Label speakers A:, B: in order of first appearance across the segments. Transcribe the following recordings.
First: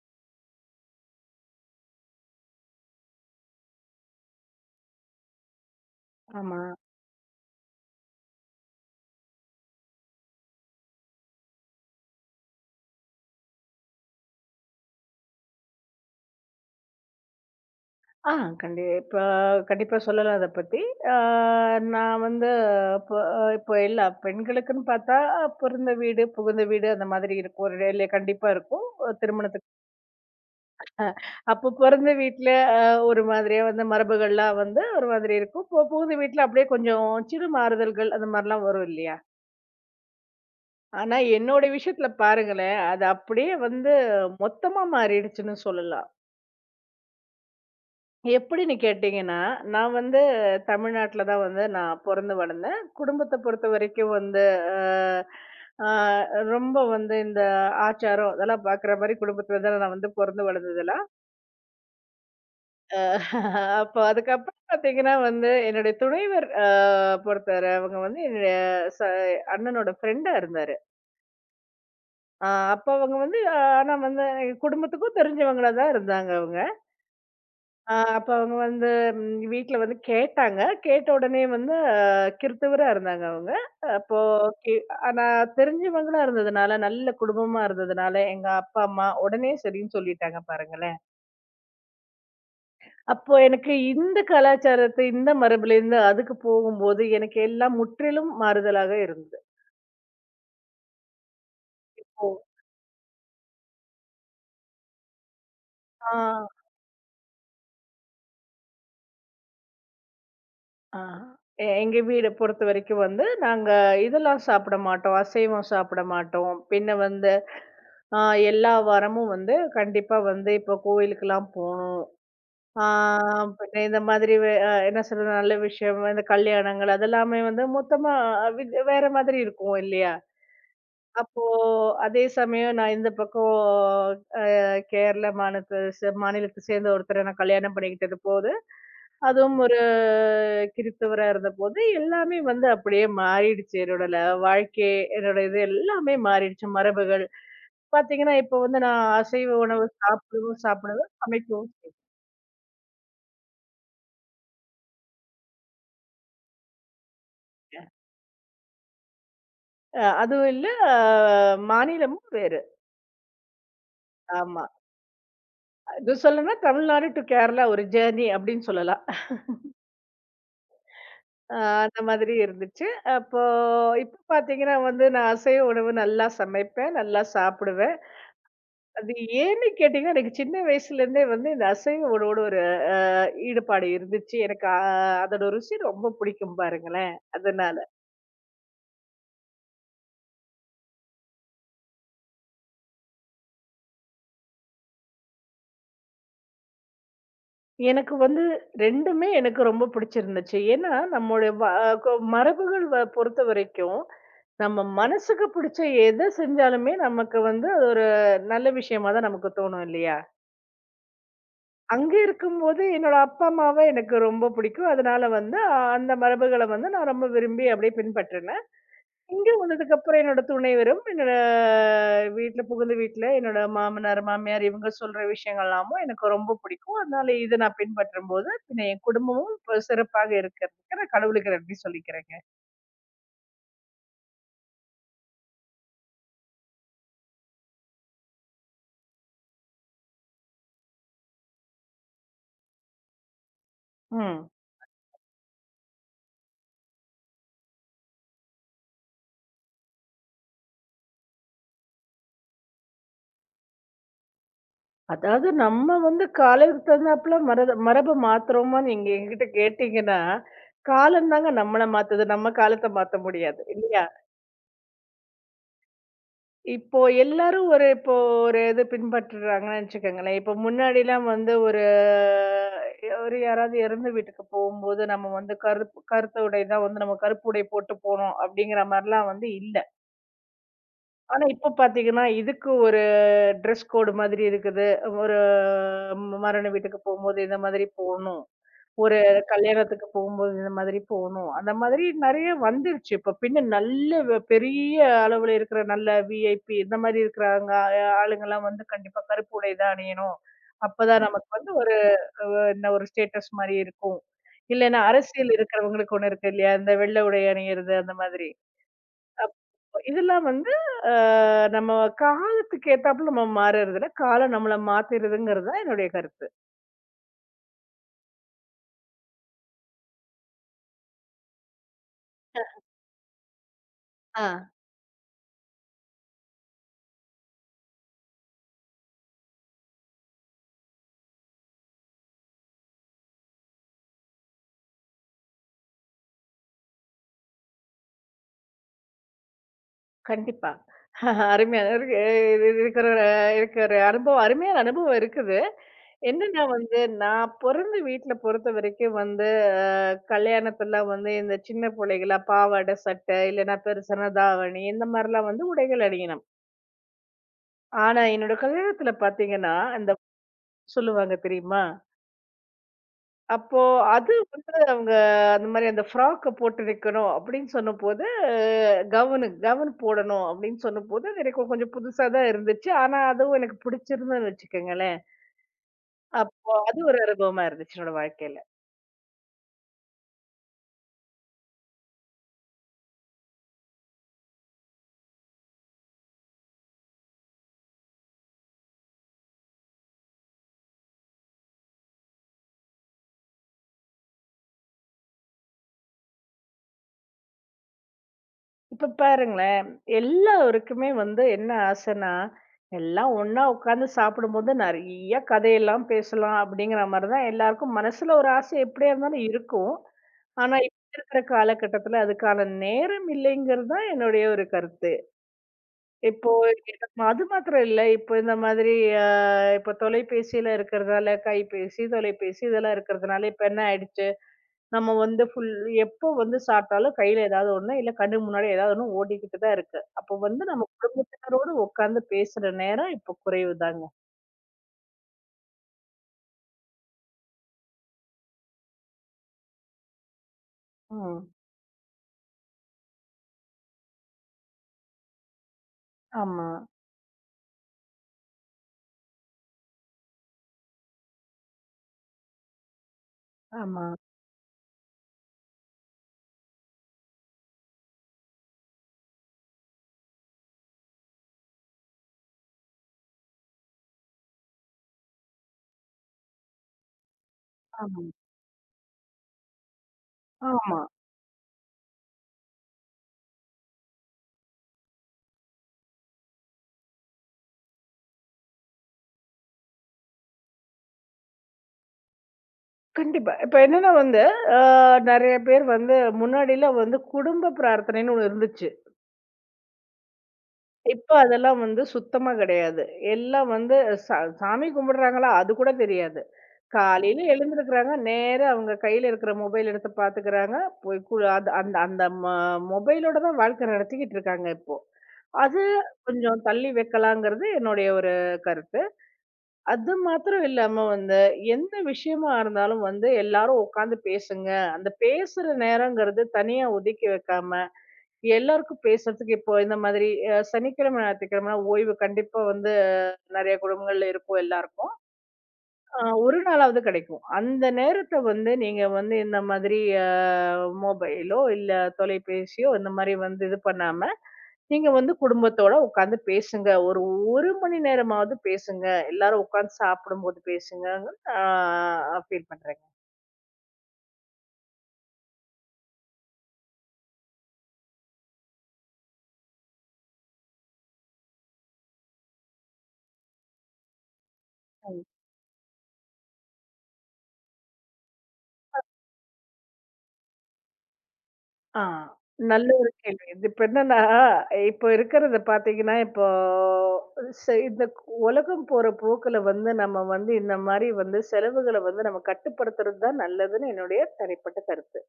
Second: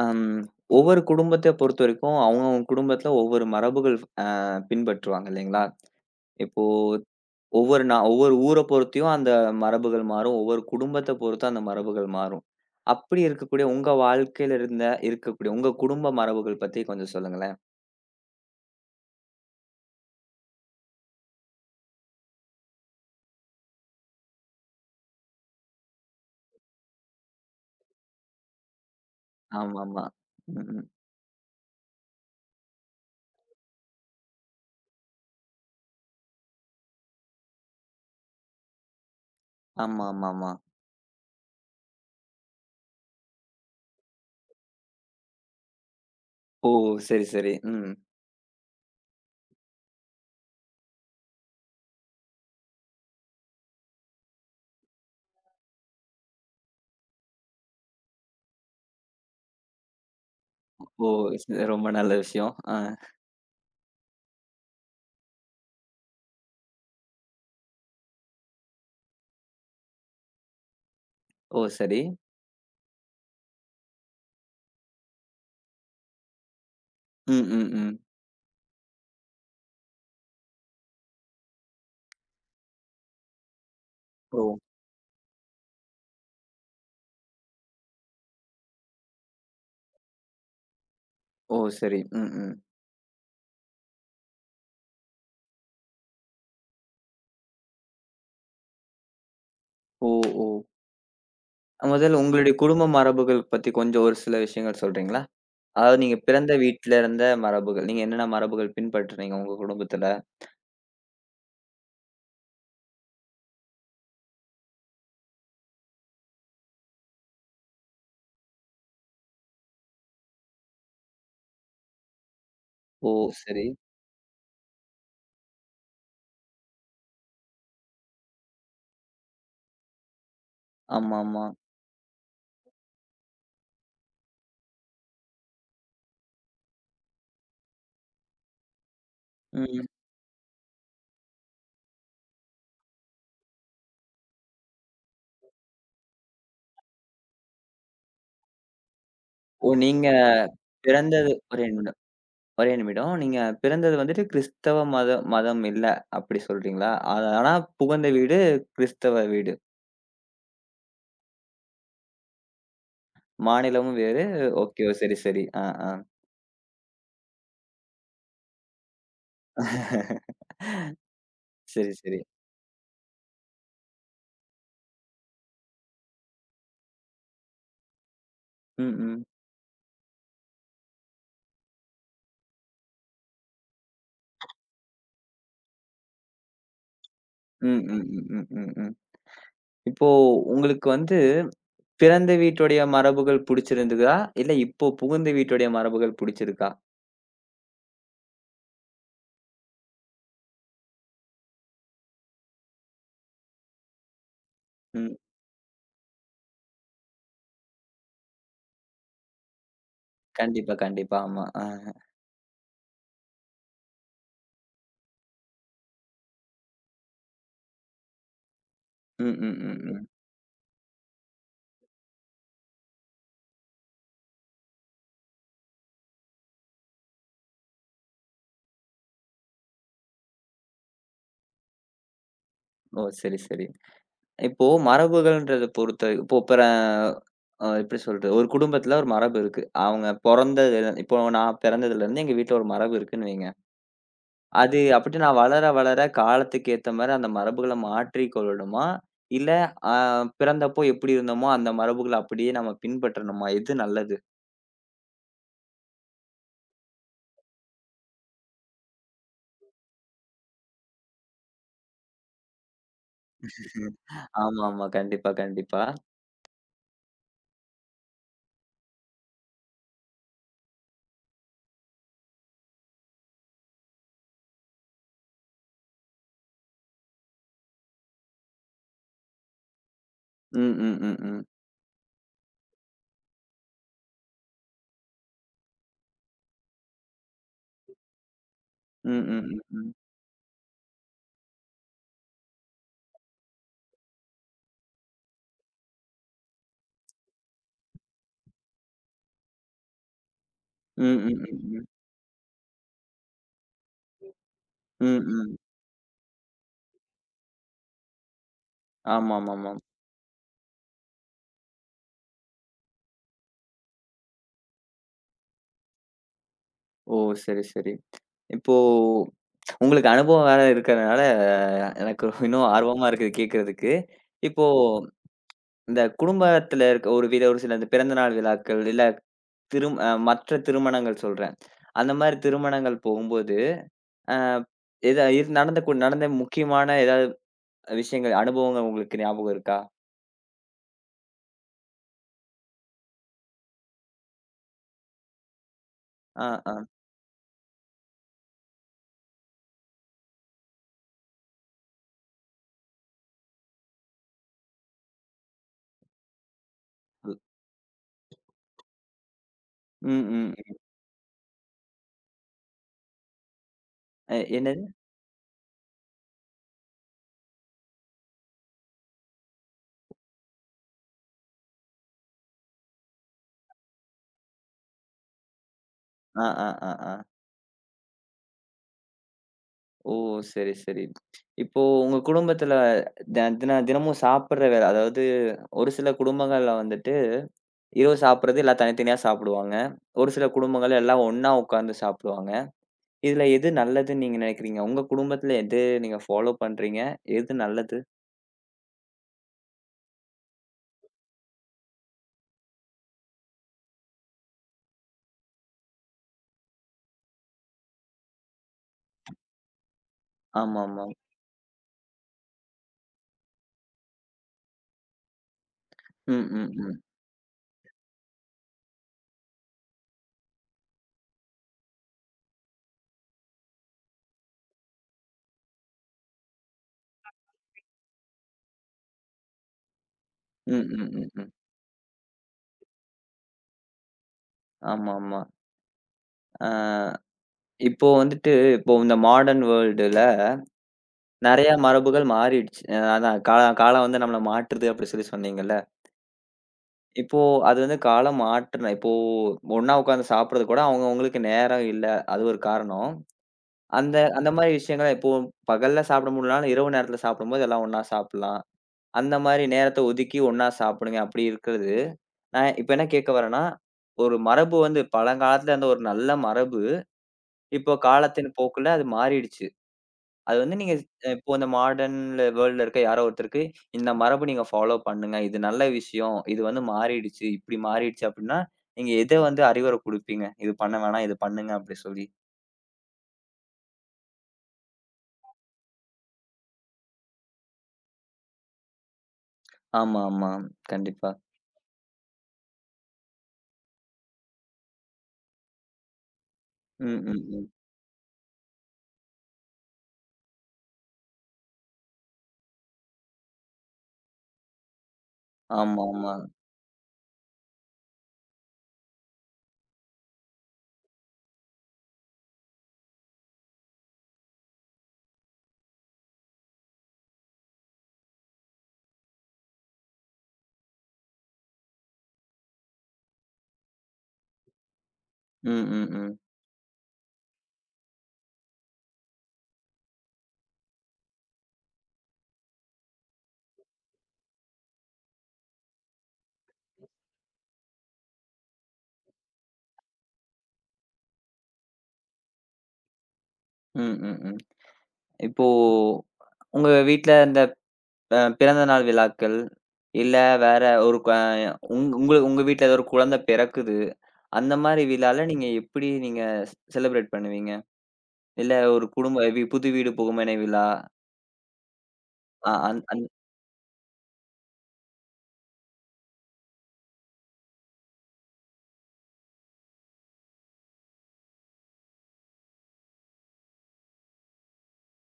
A: அம். ஒவ்வொரு குடும்பத்த பொறுத்தவரைக்கும், அவங்கவங்க குடும்பத்தில ஒவ்வொரு மரபுகள் அ பின்பற்றுவாங்க இல்லைங்களா?
B: ஆமா.
A: இப்போ ஒவ்வொரு ஒவ்வொரு ஊர பொறுத்தியும் அந்த மரபுகள் மாறும். ஒவ்வொரு குடும்பத்த பொறுத்தும் அந்த மரபுகள் மாறும். அப்படி இருக்கக்கூடிய உங்க வாழ்க்கையில இருக்கக்கூடிய உங்க குடும்ப மரபுகள் பத்தி கொஞ்சம் சொல்லுங்களேன்?
B: ஆ கண்டிப்பா கண்டிப்பா சொல்லலாம் அத பத்தி. ஆ நான் வந்து இப்ப இப்ப எல்லா பெண்களுக்குன்னு பார்த்தா, பிறந்த வீடு, புகுந்த வீடு அந்த மாதிரி இருக்கும். ஒரு டெய்லி கண்டிப்பா இருக்கும். திருமணத்துக்கு
A: ஆமாமா. ம்.
B: அப்போ பிறந்த வீட்ல அ ஒரு மாதிரியா வந்து மரபுகள்லாம் வந்து ஒரு மாதிரி இருக்கும். இப்போ புகுந்த வீட்ல அப்படியே கொஞ்சம் சிறு மாறுதல்கள் அந்த மாரிலாம் வரும் இல்லையா?
A: ஆமாமாமா.
B: ஆனா என்னோட விஷயத்துல பாருங்களேன், அது அப்படியே வந்து மொத்தமா மாறிடுச்சுன்னு சொல்லலாம்.
A: ஓ! சரி, சரி. ம்.
B: எப்படின்னு கேட்டீங்கன்னா, நான் வந்து தமிழ்நாட்டுல தான் வந்து நான் பொறந்து வளர்ந்தேன். குடும்பத்த பொறுத்தவரைக்கும் வந்து அ, அ ரொம்ப வந்து இந்த ஆச்சாரம் அதெல்லாம் பார்க்குற மாரி குடும்பத்துல தான் நான் வந்து பொறந்து வளர்ந்ததெல்லாம்.
A: ஓ! ஸ் ரொம்ப நல்ல விஷயம். ஆ.
B: அ அப்ப அதுக்கப்புறம் பார்த்தீங்கன்னா வந்து என்னுடைய துணைவர் பொறுத்தவர அவங்க வந்து என்னுடைய ச அண்ணனோட ஃப்ரெண்டா இருந்தாரு.
A: ஓ! சரி.
B: அ அப்ப அவங்க வந்து ஆனா வந்து எங்க குடும்பத்துக்கும் தெரிஞ்சவங்களா தான் இருந்தாங்க அவங்க.
A: ம், ம், ம்.
B: அப்ப அவங்க வந்து வீட்ல வந்து கேட்டாங்க. கேட்ட உடனே வந்து கிறித்தவரா இருந்தாங்க அவங்க. அப்போ
A: ஓ!
B: கே ஆனா தெரிஞ்சவங்களா இருந்ததுனால, நல்ல குடும்பமா இருந்ததுனால, எங்க அப்பா, அம்மா உடனே சரின்னு சொல்லிட்டாங்க பாருங்களேன்.
A: ஓ! சரி. ம், ம்.
B: அப்போ எனக்கு இந்த கலாச்சாரத்து, இந்த மரபுலேருந்து அதுக்கு போகும்போது, எனக்கு எல்லாம் முற்றிலும் மாறுதலாக இருந்தது.
A: ஓ! ஓ! முதல்ல
B: ஓ!
A: உங்களுடைய குடும்ப மரபுகள் பத்தி கொஞ்சம் ஒரு சில விஷயங்கள் சொல்றீங்களா? அதாவது
B: ஆ.
A: நீங்க பிறந்த வீட்ல இருந்த மரபுகள். நீங்க என்னென்ன மரபுகள் பின்பற்றுறீங்க உங்க குடும்பத்துல?
B: ஆ. எங்க வீட பொறுத்தவரைக்கும் வந்து, நாங்க இதெல்லாம் சாப்பிட மாட்டோம். அசைவம் சாப்பிட மாட்டோம். பின்ன வந்து அ எல்லா வாரமும் வந்து கண்டிப்பா வந்து இப்போ கோயிலுக்கெல்லாம் போணும். ஆ
A: ஓ! சரி.
B: பின்ன இந்த மாதிரி வே அ என்ன சொல்றது, நல்ல விஷயம், இந்த கல்யாணங்கள் அதெல்லாமே வந்து மொத்தமா அ வி வேற மாதிரி இருக்கும் இல்லையா? அப்போ
A: ஆமாமா.
B: அதே சமயம் நான் இந்த பக்கம் கேரள மாநிலத்த சே மாநிலத்த சேர்ந்த ஒருத்தர நான் கல்யாணம் பண்ணிக்கிட்டதுபோது, அதுவும் ஒரு
A: ம்.
B: கிறிஸ்தவரா இருந்தபோது, எல்லாமே வந்து அப்படியே மாறிடுச்சு. என்னோட வாழ்க்கை, என்னோட இது எல்லாமே மாறிடுச்சு. மரபுகள். பார்த்தீங்கன்னா, இப்ப வந்து நான் அசைவ
A: ஓ!
B: உணவு
A: நீங்க
B: சாப்பிடவும் சாப்பிடுவேன்,
A: பிறந்தது ஒரே
B: சமைக்கவும்
A: நிமிடம். ஒரே நிமிடம். நீங்க பிறந்தது வந்துட்டு கிறிஸ்தவ மதம் இல்ல, அப்படி சொல்றீங்களா? அது, ஆனா புகுந்த வீடு கிறிஸ்தவ வீடு.
B: அதுவும் இல்ல மாநிலமும் வேறு.
A: மாநிலமும் வேறு.
B: ஆமா.
A: ஓகே. சரி, சரி. ஆ, ஆ.
B: இது சொல்லணும்னா தமிழ்நாடு டூ கேரளா ஒரு ஜேர்னி அப்படின்னு சொல்லலாம். அ
A: சரி,
B: அந்த
A: சரி.
B: மாதிரி இருந்துச்சு. அப்போ இப்ப பார்த்தீங்கன்னா வந்து நான் அசைவ உணவு நல்லா சமைப்பேன், நல்லா சாப்பிடுவேன்.
A: ம்,
B: அது
A: ம்.
B: ஏன்னு கேட்டீங்கன்னா, எனக்கு சின்ன வயசுலேருந்தே வந்து இந்த அசைவ உணவோட ஒரு ஈடுபாடு இருந்துச்சு. எனக்கு அதோட ருசி ரொம்ப பிடிக்கும் பாருங்களேன். அதனால.
A: ம், ம், ம், ம், ம், ம். இப்போ உங்களுக்கு வந்து பிறந்த வீட்டுடைய மரபுகள் புடிச்சிருந்ததா? இல்ல இப்போ புகுந்த வீட்டுடைய மரபுகள் புடிச்சிருக்கா?
B: எனக்கு வந்து 2மே எனக்கு ரொம்ப பிடிச்சிருந்துச்சு. ஏன்னா, நம்மளுடைய வ கொ மரபுகள் பொறுத்தவரைக்கும், நம்ம
A: ம்.
B: மனசுக்கு பிடிச்ச எத செஞ்சாலுமே நமக்கு வந்து அது ஒரு நல்ல விஷயமா தான் நமக்கு தோணும் இல்லையா?
A: கண்டிப்பா, கண்டிப்பா. ஆமா. ஆ.
B: அங்க இருக்கும்போது என்னோட அப்பா, அம்மாவ எனக்கு ரொம்ப பிடிக்கும். அதனால வந்து அந்த மரபுகள வந்து நான் ரொம்ப விரும்பி அப்படியே பின்பற்றினேன்.
A: ம்,
B: இங்க
A: ம், ம்,
B: வந்ததுக்கு
A: ம்.
B: அப்புறம் என்னோட துணைவரும், என்னோட புகுந்த வீட்ல என்னோட மாமனார், மாமியார் இவங்க சொல்ற விஷயங்கள்லாமும் எனக்கு ரொம்ப பிடிக்கும். அதனால இத நான் பின்பற்றும்போது, பின்ன என் குடும்பமும் இப்ப சிறப்பாக இருக்கிறதுக்கு நான் கடவுளுக்கு நன்றி சொல்லிக்கிறேங்க.
A: ஓ! சரி, சரி. இப்போ மரபுகள்ன்றத பொறுத்த இப்போ எப்படி சொல்றது? ஒரு குடும்பத்தில ஒரு மரபு இருக்கு. அவங்க பொறந்ததுல இப்போ நான் பிறந்ததுலருந்து எங்க வீட்ல ஒரு மரபு இருக்குன்னு வைங்க.
B: ம்.
A: அது அப்படி நான் வளர, வளர காலத்துக்கு ஏத்த மாரி அந்த மரபுகள மாற்றிக்கொள்ளணுமா? இல்ல அ பிறந்தப்போ எப்படி இருந்தோமோ, அந்த மரபுகள அப்படியே நம்ம பின்பற்றணுமா? எது நல்லது?
B: அதாவது நம்ம வந்து காலத்துக்கு தகுந்தாப்புல மரத மரப மாத்துறோமான்னு நீங்க என்கிட்ட கேட்டீங்கன்னா, காலம் தாங்க நம்மள மாத்துது. நம்ம காலத்த மாத்த முடியாது. இல்லையா?
A: ஆமா, ஆமா. கண்டிப்பா, கண்டிப்பா.
B: இப்போ எல்லாரும் ஒரு இது பின்பற்றுறாங்கன்னு வச்சுக்கோங்களேன். இப்போ முன்னாடிலாம் வந்து ஒரு ஒரு யாராவது இறந்த வீட்டுக்கு போகும்போது, நம்ம வந்து கருத்த உடை தான் வந்து நம்ம கருப்பு உடை போட்டு போணும் அப்படிங்கிற மாரிலாம் வந்து இல்ல.
A: ம், ம், ம்,
B: ஆனா
A: ம்.
B: இப்ப பார்த்தீங்கன்னா, இதுக்கு ஒரு ட்ரெஸ் கோடு மாதிரி இருக்குது. ஒரு மரண வீட்டுக்கு போகும்போது இந்த மாதிரி போணும்.
A: ம்,
B: ஒரு
A: ம், ம், ம்.
B: கல்யாணத்துக்கு போகும்போது இந்த மாதிரி போணும். அந்த மாதிரி நெறைய வந்துருச்சு. இப்ப பின்ன நல்ல பெரிய அளவுல இருக்கிற நல்ல விஐபி இந்த மாதிரி இருக்கிறாங்க ஆளுங்கலாம் வந்து கண்டிப்பா கருப்பு உடை தான் அணியணும்.
A: ம்,
B: அப்பதான்
A: ம்,
B: நமக்கு வந்து
A: ம், ம்.
B: ஒரு அ என்ன ஒரு ஸ்டேட்டஸ் மாரி இருக்கும். இல்லன்னா
A: ம்,
B: அரசியல்
A: ம்.
B: இருக்கிறவங்களுக்கு ஒண்ணு இருக்கு இல்லையா? இந்த வெள்ள உடை அணியிறது அந்த மாதிரி.
A: ஆமாமாமாம்.
B: இதெல்லாம் வந்து அ நம்ம காலத்துக்கு ஏத்தாப்புல நம்ம மாறுறதில்ல. காலம் நம்மள மாத்திருதுங்கிறது தான் என்னுடைய கருத்து.
A: ஓ! சரி, சரி. இப்போ உங்களுக்கு அனுபவம் வேற இருக்கிறதுனால, எனக்கு இன்னும் ஆர்வமா இருக்குது கேட்கறதுக்கு.
B: ஆ.
A: இப்போ இந்த குடும்பத்துல இருக்க ஒரு வித ஒரு சில இந்த பிறந்த நாள் விழாக்கள், இல்ல மற்ற திருமணங்கள் சொல்றேன். அந்த மாரி திருமணங்கள் போகும்போது, அ எதா இது நடந்த நடந்த முக்கியமான ஏதாவது விஷயங்கள், அனுபவங்கள் உங்களுக்கு ஞாபகம் இருக்கா?
B: கண்டிப்பா. அருமையான இருக்கு இது இருக்கிற அனுபவம் அருமையான அனுபவம் இருக்குது.
A: ஆ,
B: என்னன்னா
A: ஆ.
B: வந்து, நான் பொறந்த வீட்ல பொறுத்த வரைக்கும் வந்து அ கல்யாணத்தலாம் வந்து இந்த சின்ன புள்ளைகளா பாவாடை, சட்டை இல்லன்னா பெருசான தாவணி இந்த மாரிலாம் வந்து உடைகள் அணியணும். ஆனா என்னோட கல்யாணத்துல பார்த்தீங்கன்னா, அந்த
A: ம், ம்.
B: சொல்லுவாங்க தெரியுமா? அப்போ அது வந்து
A: என்னது?
B: அவங்க அந்த மாரி அந்த ஃப்ராக்க போட்டு வைக்கணும் அப்படின்னு சொன்னபோது, கவுன் போடணும் அப்படின்னு சொன்னபோது, அது எனக்கு கொஞ்சம் புதுசா தான் இருந்துச்சு. ஆனா, அதுவும் எனக்கு பிடிச்சிருந்ததுன்னு வச்சுக்கோங்களேன்.
A: ஆ, ஆ,
B: அப்போ
A: ஆ,
B: அது
A: ஆ.
B: ஒரு அனுபவமா இருந்துச்சு என்னோட வாழ்க்கையில.
A: ஓ! சரி, சரி. இப்போ உங்க குடும்பத்துல தின தினமும் சாப்பிடுற வேள, அதாவது ஒரு சில குடும்பங்கள்ல வந்துட்டு இரவு சாப்பிடுறது எல்லாம் தனித்தனியா சாப்பிடுவாங்க. ஒரு சில குடும்பங்கள் எல்லாம் ஒண்ணா உட்கார்ந்து சாப்பிடுவாங்க. இதுல எது நல்லதுன்னு நீங்க நினைக்கிறீங்க? உங்க குடும்பத்துல எது நீங்க ஃபாலோ பண்றீங்க? எது நல்லது?
B: இப்ப பாருங்களேன், எல்லாருக்குமே வந்து என்ன ஆசைன்னா, எல்லாம் ஒண்ணா உட்காந்து சாப்பிடும்போது நெறைய கதையெல்லாம் பேசலாம் அப்படிங்கிற மாரி தான் எல்லாருக்கும் மனசுல ஒரு ஆசை எப்படியா இருந்தாலும் இருக்கும். ஆனா,
A: ஆமாமா.
B: இப்ப இருக்கிற காலகட்டத்துல அதுக்கான நேரம் இல்லைங்கிறது தான் என்னுடைய ஒரு கருத்து.
A: ம்,
B: இப்போ
A: ம், ம்.
B: நம்ம அது மாத்திரம் இல்ல. இப்போ இந்த மாதிரி அ இப்போ தொலைபேசியில இருக்கிறதால, கைபேசி, தொலைபேசி இதெல்லாம் இருக்கிறதுனால இப்ப என்ன ஆயிடுச்சு, நம்ம வந்து ஃபுல் எப்போ வந்து சாப்பிட்டாலும் கையில ஏதாவது ஒண்ணு, இல்ல கண்ணு முன்னாடி ஏதாவது ஒண்ணு ஓடிக்கிட்டு தான் இருக்கு. அப்போ வந்து
A: ம்,
B: நம்ம
A: ம், ம், ம்.
B: குடும்பத்தினரோடு உட்கார்ந்து பேசுற நேரம் இப்போ குறைவுதாங்க.
A: ஆமாமா. ஆ, இப்போ வந்துட்டு இப்போ இந்த மாடர்ன் வேர்ல்டுல
B: ம்.
A: நெறையா மரபுகள் மாறிடுச்சு. அதான் காலம் வந்து நம்மள மாற்றுது அப்படி சொல்லி சொன்னீங்கல்ல.
B: ஆமா,
A: இப்போ அது வந்து காலம் மாற்றுன இப்போ ஒண்ணா உட்கார்ந்து சாப்பிடுறது கூட அவங்க அவங்களுக்கு நேரம் இல்ல. அது ஒரு காரணம்.
B: ஆமா,
A: அந்த அந்த மாரி விஷயங்கள இப்போ பகல்ல சாப்பிட முடியலனாலும் இரவு நேரத்துல சாப்பிடும்போது எல்லாம் ஒண்ணா சாப்பிடலாம். அந்த மாரி நேரத்த ஒதுக்கி ஒண்ணா சாப்பிடுங்க அப்படி இருக்கிறது. நான் இப்ப என்ன கேட்க வரேன்னா, ஒரு மரபு வந்து பழங்காலத்துல இருந்த ஒரு நல்ல மரபு, இப்போ
B: ஆமா,
A: காலத்தின் போக்குல அது மாறிடுச்சு. அது வந்து நீங்க
B: ஆமா.
A: இப்போ இந்த மாடர்ன்ல வேர்ல்டுல இருக்க யாரோ ஒருத்தருக்கு, இந்த மரபு நீங்க ஃபாலோ பண்ணுங்க. இது நல்ல விஷயம். இது வந்து மாறிடுச்சு. இப்படி மாறிடுச்சு அப்படின்னா, நீங்க எத வந்து அறிவுரை குடுப்பீங்க? இது பண்ண வேணாம். இது பண்ணுங்க அப்படி சொல்லி.
B: கண்டிப்பா. இப்ப என்னன்னா வந்து, அ நெறைய பேர் வந்து முன்னாடிலாம் வந்து குடும்ப பிரார்த்தனைன்னு ஒண்ணு இருந்துச்சு.
A: ஆமா, ஆமா.
B: இப்ப
A: கண்டிப்பா.
B: அதெல்லாம் வந்து சுத்தமா கிடையாது. எல்லாம் வந்து சாமி கும்பிடுறாங்களா? அது கூட தெரியாது.
A: ம்,
B: காலையில
A: ம், ம்.
B: எழுந்திருக்கிறாங்க. நேரா அவங்க கையில இருக்கிற மொபைல் எடுத்து பார்த்துக்கிறாங்க. போய் கு அது அந்த அந்த மொபைலோட தான் வாழ்க்கை நடத்திக்கிட்டு இருக்காங்க இப்போ. அது
A: ஆமா, ஆமா.
B: கொஞ்சம் தள்ளி வைக்கலாங்கிறது என்னுடைய ஒரு கருத்து. அது மாத்திரம் இல்லாம வந்து எந்த விஷயமா இருந்தாலும் வந்து எல்லாரும் உட்காந்து பேசுங்க. அந்த பேசுற நேரங்கிறது தனியா ஒதுக்கி வைக்காம எல்லாருக்கும் பேசுறதுக்கு இப்போ இந்த மாதிரி சனிக்கிழமை, ஞாயிற்றுக்கிழமை ஓய்வு கண்டிப்பா வந்து நெறைய குடும்பங்கள்ல இருக்கும் எல்லாருக்கும்.
A: ம், ம், ம்.
B: ஒரு நாளாவது கிடைக்கும். அந்த நேரத்த வந்து நீங்க வந்து இந்த மாதிரி அ மொபைலோ, இல்ல தொலைபேசியோ இந்த மாரி வந்து இது பண்ணாம, நீங்க வந்து குடும்பத்தோட உட்காந்து பேசுங்க. ஒரு 1 மணி நேரமாவது பேசுங்க. எல்லாரும் உட்காந்து சாப்பிடும்போது பேசுங்கன்னு ஆ ஃபீல் பண்றேங்க.
A: ம், ம், ம். இப்போ உங்க வீட்ல இந்த பிறந்த நாள் விழாக்கள், இல்ல வேற ஒரு உங் உங்க உங்க உங்க வீட்ல ஏதோ ஒரு குழந்தை பிறக்குது. அந்த மாரி விழால நீங்க எப்படி நீங்க செலிப்ரேட் பண்ணுவீங்க? இல்ல ஒரு குடும்ப புது வீடு புகுமனை விழா.
B: ஆ. நல்ல
A: அந்
B: ஒரு
A: அந்
B: கேள்வி. இது இப்ப என்னன்னா, இப்ப இருக்கிறத பார்த்தீங்கன்னா, இப்போ இந்த உலகம் போற போக்குல வந்து நம்ம வந்து இந்த மாரி வந்து செலவுகள வந்து நம்ம கட்டுப்படுத்துறது தான் நல்லதுன்னு என்னுடைய தனிப்பட்ட கருத்து.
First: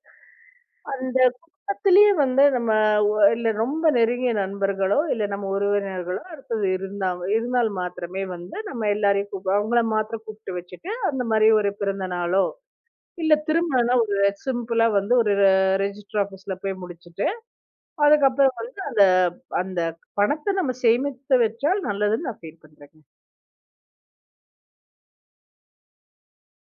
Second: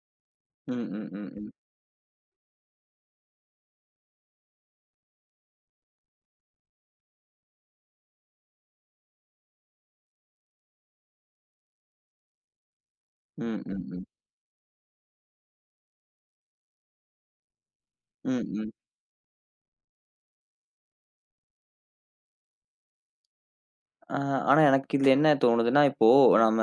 A: ம், ம்,
B: அந்த
A: ம், ம்.
B: குடும்பத்திலேயே வந்து நம்ம இல்ல ரொம்ப நெருங்கிய நண்பர்களோ, இல்ல நம்ம உறவினர்களோ அடுத்தது இருந்தால் மாத்திரமே வந்து நம்ம எல்லாரையும் அவங்கள மாத்திரம் கூப்பிட்டு வச்சுட்டு, அந்த மாரி ஒரு பிறந்த நாளோ, இல்ல
A: ம், ம்,
B: திருமணம்னா
A: ம்.
B: ஒரு சிம்பிளா வந்து ஒரு ரெஜிஸ்டர் ஆஃபீஸ்ல போய் முடிச்சுட்டு
A: ம்,
B: அதுக்கப்புறம்
A: ம்.
B: வந்து அந்த அந்த பணத்த நம்ம சேமித்து வச்சால் நல்லதுன்னு நான் ஃபீல் பண்றேங்க.
A: ஆ ஆனா எனக்கு இதுல என்ன தோணுதுன்னா, இப்போ நம்ம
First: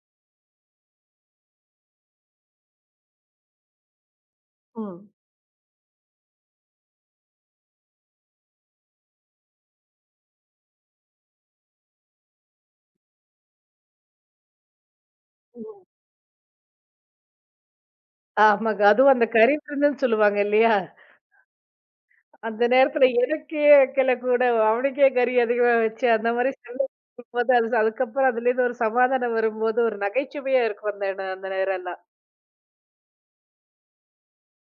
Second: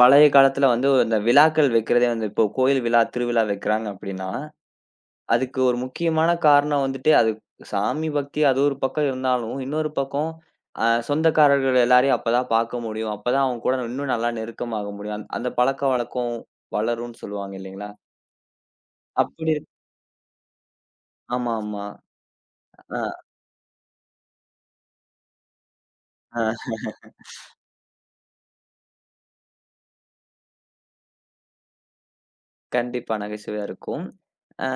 A: பழைய காலத்துல வந்து இந்த விழாக்கள் வைக்கிறதே வந்து இப்போ கோயில் விழா, திருவிழா வைக்கிறாங்க அப்டின்னா,
B: ம்.
A: அதுக்கு ஒரு முக்கியமான காரணம் வந்துட்டு, அது சாமி பக்தி அது ஒரு பக்கம் இருந்தாலும், இன்னொரு பக்கம் சொந்தக்காரர்கள் எல்லாரையும் அப்பதான் பாக்க முடியும். அப்பதான் அவங்க கூட இன்னும் நல்லா நெருக்கமாக முடியும். அந்த பழக்கவழக்கம் வளரும்னு சொல்லுவாங்க இல்லைங்களா?
B: ஆமாங்க. அதுவும் அந்த
A: அப்படி
B: கறி
A: இருக்
B: விருந்துன்னு சொல்லுவாங்க இல்லையா?
A: ஆமாமா.
B: அந்த நேரத்துல
A: அ,
B: எனக்கே வைக்கல கூட, அவனுக்கே கறி அதிகமா வச்சு அந்த மாரி
A: அ.
B: சண்டை போது அது அதுக்கப்புறம் அதுலேருந்து ஒரு சமாதானம் வரும்போது ஒரு நகைச்சுவையா இருக்கும் அந்த நேரம் எல்லாம்.
A: கண்டிப்பா நகைச்சுவையா இருக்கும். அ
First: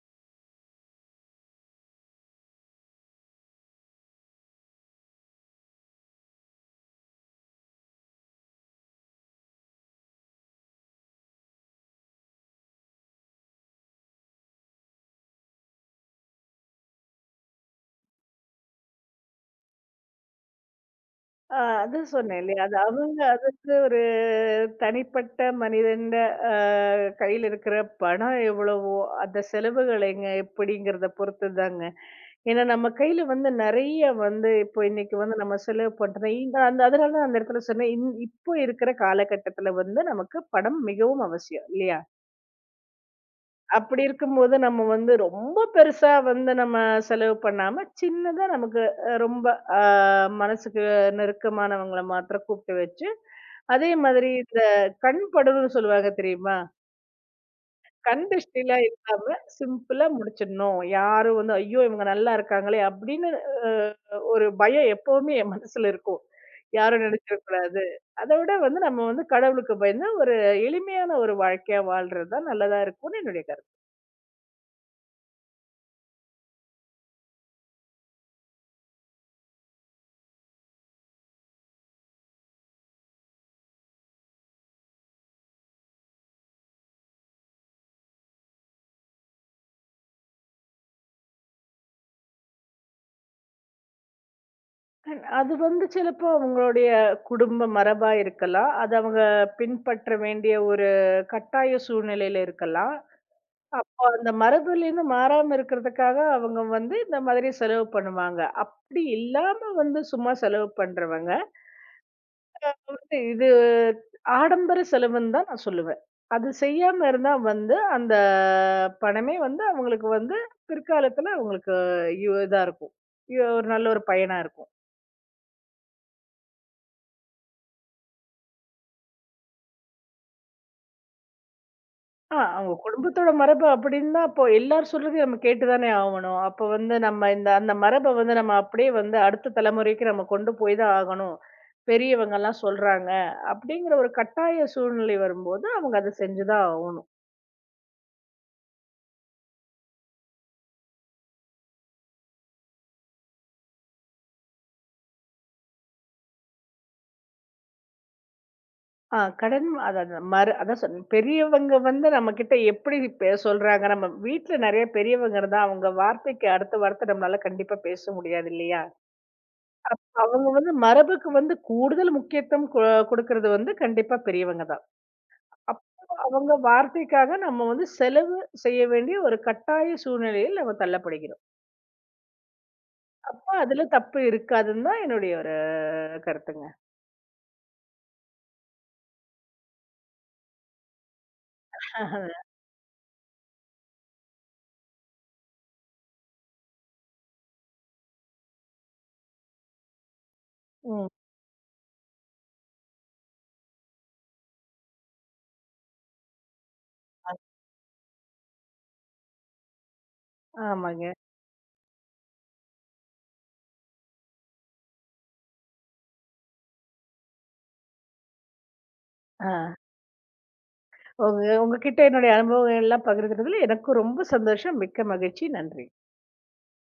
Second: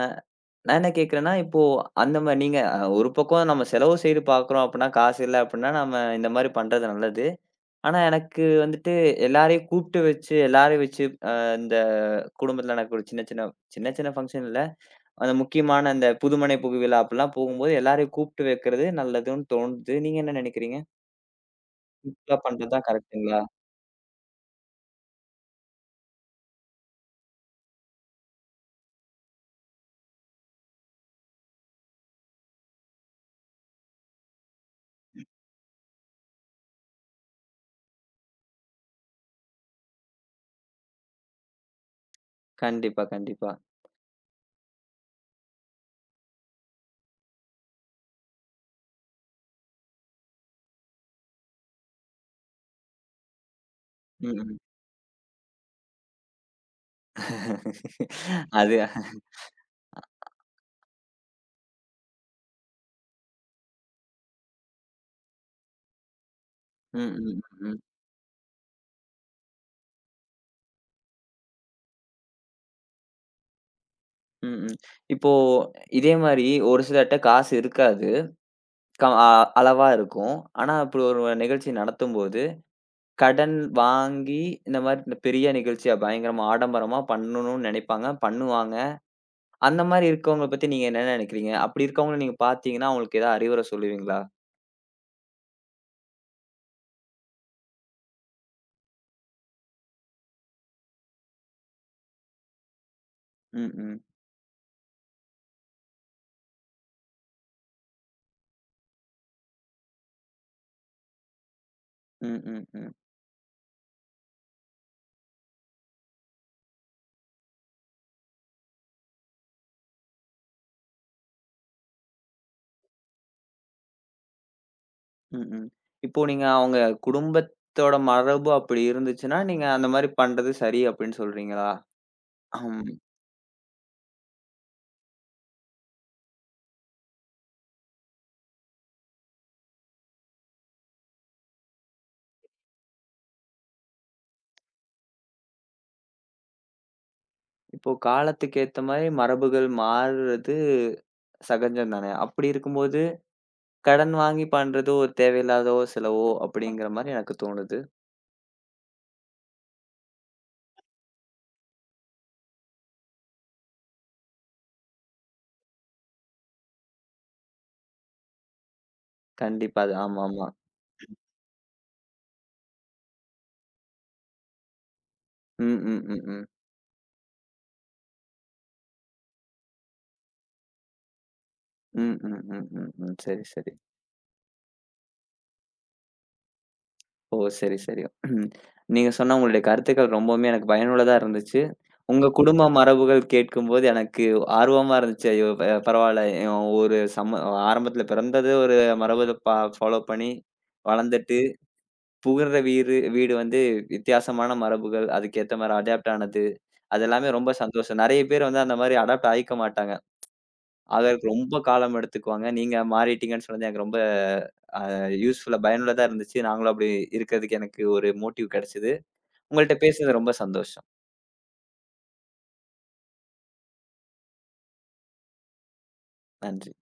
A: நான் என்ன கேட்கிறேன்னா, இப்போ அந்த மாரி நீங்க ஒரு பக்கம் நம்ம செலவு செய்து பார்க்குறோம் அப்டின்னா, காசு இல்ல அப்டின்னா, நம்ம இந்த மாரி பண்றது நல்லது. ஆனா எனக்கு வந்துட்டு எல்லாரையும் கூப்ட்டு வச்சு, எல்லாரையும் வச்சு அ இந்த குடும்பத்துல எனக்கு ஒரு சின்ன சின்ன சின்ன சின்ன ஃபங்ஷன் இல்ல. அந்த முக்கியமான அந்த புதுமனை புகுவிழா அப்டிலாம் போகும்போது எல்லாரையும் கூப்ட்டு வைக்கிறது நல்லதுன்னு தோணுது. நீங்க என்ன நெனைக்கிறீங்க?
B: ஆ அது
A: சிம்பிளா
B: சொன்னேன் இல்லையா?
A: பண்றது
B: அது
A: தான்
B: அவங்க
A: கரெக்ட்டுங்களா?
B: அதுக்கு ஒரு தனிப்பட்ட மனிதன்ட அ கையில இருக்கிற பணம் எவ்வளவோ, அந்த செலவுகள் எங்க எப்படிங்கிறத பொறுத்து தாங்க. ஏன்னா நம்ம கையில வந்து நெறைய வந்து இப்போ இன்னைக்கு வந்து நம்ம செலவு பண்றது இந்த அந்த அதனால தான் அந்த இடத்துல சொன்னேன். இப்போ இருக்கிற காலகட்டத்துல வந்து நமக்கு பணம் மிகவும் அவசியம் இல்லையா?
A: கண்டிப்பா, கண்டிப்பா.
B: அப்படி இருக்கும்போது நம்ம வந்து ரொம்ப பெருசா வந்து நம்ம செலவு பண்ணாம, சின்னதா நமக்கு ரொம்ப அ மனசுக்கு நெருக்கமானவங்கள மாத்திரம் கூப்பிட்டு வச்சு, அதே மாதிரி
A: ம், ம்.
B: இந்த கண் படல்னு சொல்லுவாங்க தெரியுமா? கண்
A: அது
B: திருஷ்டிலாம் இல்லாம சிம்பிளா முடிச்சிடணும். யாரும் வந்து, "ஐயோ! இவங்க நல்லா இருக்காங்களே!" அப்படின்னு அ ஒரு பயம் எப்பவுமே என் மனசுல இருக்கும்.
A: ம்,
B: யாரும்
A: ம், ம்.
B: நினைச்சிடக்கூடாது. அத விட வந்து நம்ம வந்து கடவுளுக்கு பயந்து ஒரு எளிமையான ஒரு வாழ்க்கையா வாழ்றது தான் நல்லதா இருக்கும்னு என்னுடைய கருத்து.
A: ம். இப்போ இதே மாரி ஒரு சிலர்ட்ட காசு இருக்காது. க அ அளவா இருக்கும். ஆனா அப்படி ஒரு நிகழ்ச்சி நடத்தும்போது, கடன் வாங்கி இந்த மாரி இந்த பெரிய நிகழ்ச்சியா பயங்கரமா ஆடம்பரமா பண்ணணும்னு நெனைப்பாங்க. பண்ணுவாங்க. அந்த மாரி இருக்கவங்கள பத்தி நீங்க என்ன நெனைக்கிறீங்க? அப்படி இருக்கவங்கள நீங்க பார்த்தீங்கன்னா, அவங்களுக்கு ஏதாவது அறிவுரை சொல்லுவீங்களா?
B: அது வந்து சிலப்போ அவங்களுடைய குடும்ப மரபா இருக்கலாம். அது அவங்க பின்பற்ற வேண்டிய ஒரு கட்டாய சூழ்நிலையில இருக்கலாம்.
A: ம், ம்.
B: அந்த மரபுலேருந்து மாறாம இருக்கிறதுக்காக அவங்க வந்து இந்த மாதிரி செலவு பண்ணுவாங்க. அப்படி இல்லாம வந்து சும்மா செலவு பண்றவங்க,
A: ம், ம், ம்.
B: வந்து இது ஆடம்பர செலவுன்னு தான் நான் சொல்லுவேன். அது செய்யாம இருந்தா வந்து அந்த பணமே வந்து அவங்களுக்கு வந்து பிற்காலத்துல அவங்களுக்கு இதா இருக்கும். ஒரு நல்ல ஒரு பயனா இருக்கும்.
A: ம், ம். இப்போ நீங்க அவங்க குடும்பத்தோட மரபு அப்படி இருந்துச்சுன்னா, நீங்க அந்த மாரி பண்றது சரி அப்படின்னு சொல்றீங்களா?
B: அவங்க குடும்பத்தோட மரபு அப்படின்னா, அப்போ எல்லார் சொல்றதையும் நம்ம கேட்டு தானே ஆவணும். அப்போ வந்து நம்ம இந்த அந்த வந்து நம்ம அப்படியே வந்து அடுத்த தலைமுறைக்கு நம்ம கொண்டு போய் தான் ஆகணும். பெரியவங்கலாம் சொல்றாங்க. அப்படிங்கிற ஒரு கட்டாய சூழ்நிலை வரும்போது, அவங்க அத செஞ்சு தான் ஆவணும்.
A: இப்போ காலத்துக்கு ஏத்த மாரி மரபுகள் மாறுறது சகஜம் தானே! அப்படி இருக்கும்போது, கடன் வாங்கி பண்றது ஒரு தேவையில்லாதோ செலவோ அப்படிங்கிற மாரி எனக்கு தோணுது.
B: கடன் அதான் சொன்னேன். பெரியவங்க வந்து நம்மகிட்ட எப்படி சொல்றாங்க, நம்ம வீட்ல நெறைய பெரியவங்க இருந்தா, அவங்க வார்த்தைக்கு அடுத்த வார்த்தை நம்மளால கண்டிப்பா பேச முடியாது இல்லையா?
A: கண்டிப்பா அது
B: அவங்க
A: ஆமாமா.
B: வந்து மரபுக்கு வந்து கூடுதல் முக்கியத்துவம் குடுக்குறது வந்து கண்டிப்பா பெரியவங்க தான்.
A: ம், ம்,
B: அப்போ
A: ம், ம்.
B: அவங்க வார்த்தைக்காக நம்ம வந்து செலவு செய்ய வேண்டிய ஒரு கட்டாய சூழ்நிலையில் நம்ம தள்ளப்படுகிறோம்.
A: ம், ம், ம், ம், ம். சரி,
B: அப்ப
A: சரி.
B: அதுல தப்பு இருக்காதுன்னு தான் என்னுடைய ஒரு கருத்துங்க.
A: ஓ! சரி, சரி. ம். நீங்க சொன்ன உங்களுடைய கருத்துக்கள் ரொம்பவுமே எனக்கு பயனுள்ளதா இருந்துச்சு. உங்க குடும்ப மரபுகள் கேட்கும்போது எனக்கு ஆர்வமா இருந்துச்சு. ஐயோ! பரவால்ல. ஒரு சம ஆரம்பத்தில பிறந்தது ஒரு மரபு ஃபாலோ பண்ணி
B: ம்.
A: வளர்ந்துட்டு புகுற வீடு வந்து வித்தியாசமான மரபுகள், அதுக்கேத்த மாரி அடாப்ட் ஆனது. அது எல்லாமே ரொம்ப சந்தோஷம். நெறைய பேர் வந்து அந்த மாரி அடாப்ட் ஆயிக்க மாட்டாங்க.
B: ஆமாங்க.
A: ஆகறதுக்கு ரொம்ப காலம் எடுத்துக்குவாங்க. நீங்க மாறிட்டீங்கன்னு சொன்னது எனக்கு ரொம்ப அ யூஸ்ஃபுல்லா பயனுள்ளதா இருந்துச்சு. நாங்களும் அப்படி இருக்கறதுக்கு எனக்கு ஒரு மோட்டிவ் கெடைச்சது.
B: ஆ.
A: உங்கள்ட்ட பேசுனது ரொம்ப சந்தோஷம்.
B: உங்ககிட்ட என்னுடைய அனுபவங்கள் எல்லாம் பகிர்ந்துட்டதுல எனக்கும் ரொம்ப சந்தோஷம். மிக்க மகிழ்ச்சி. நன்றி.
A: நன்றி.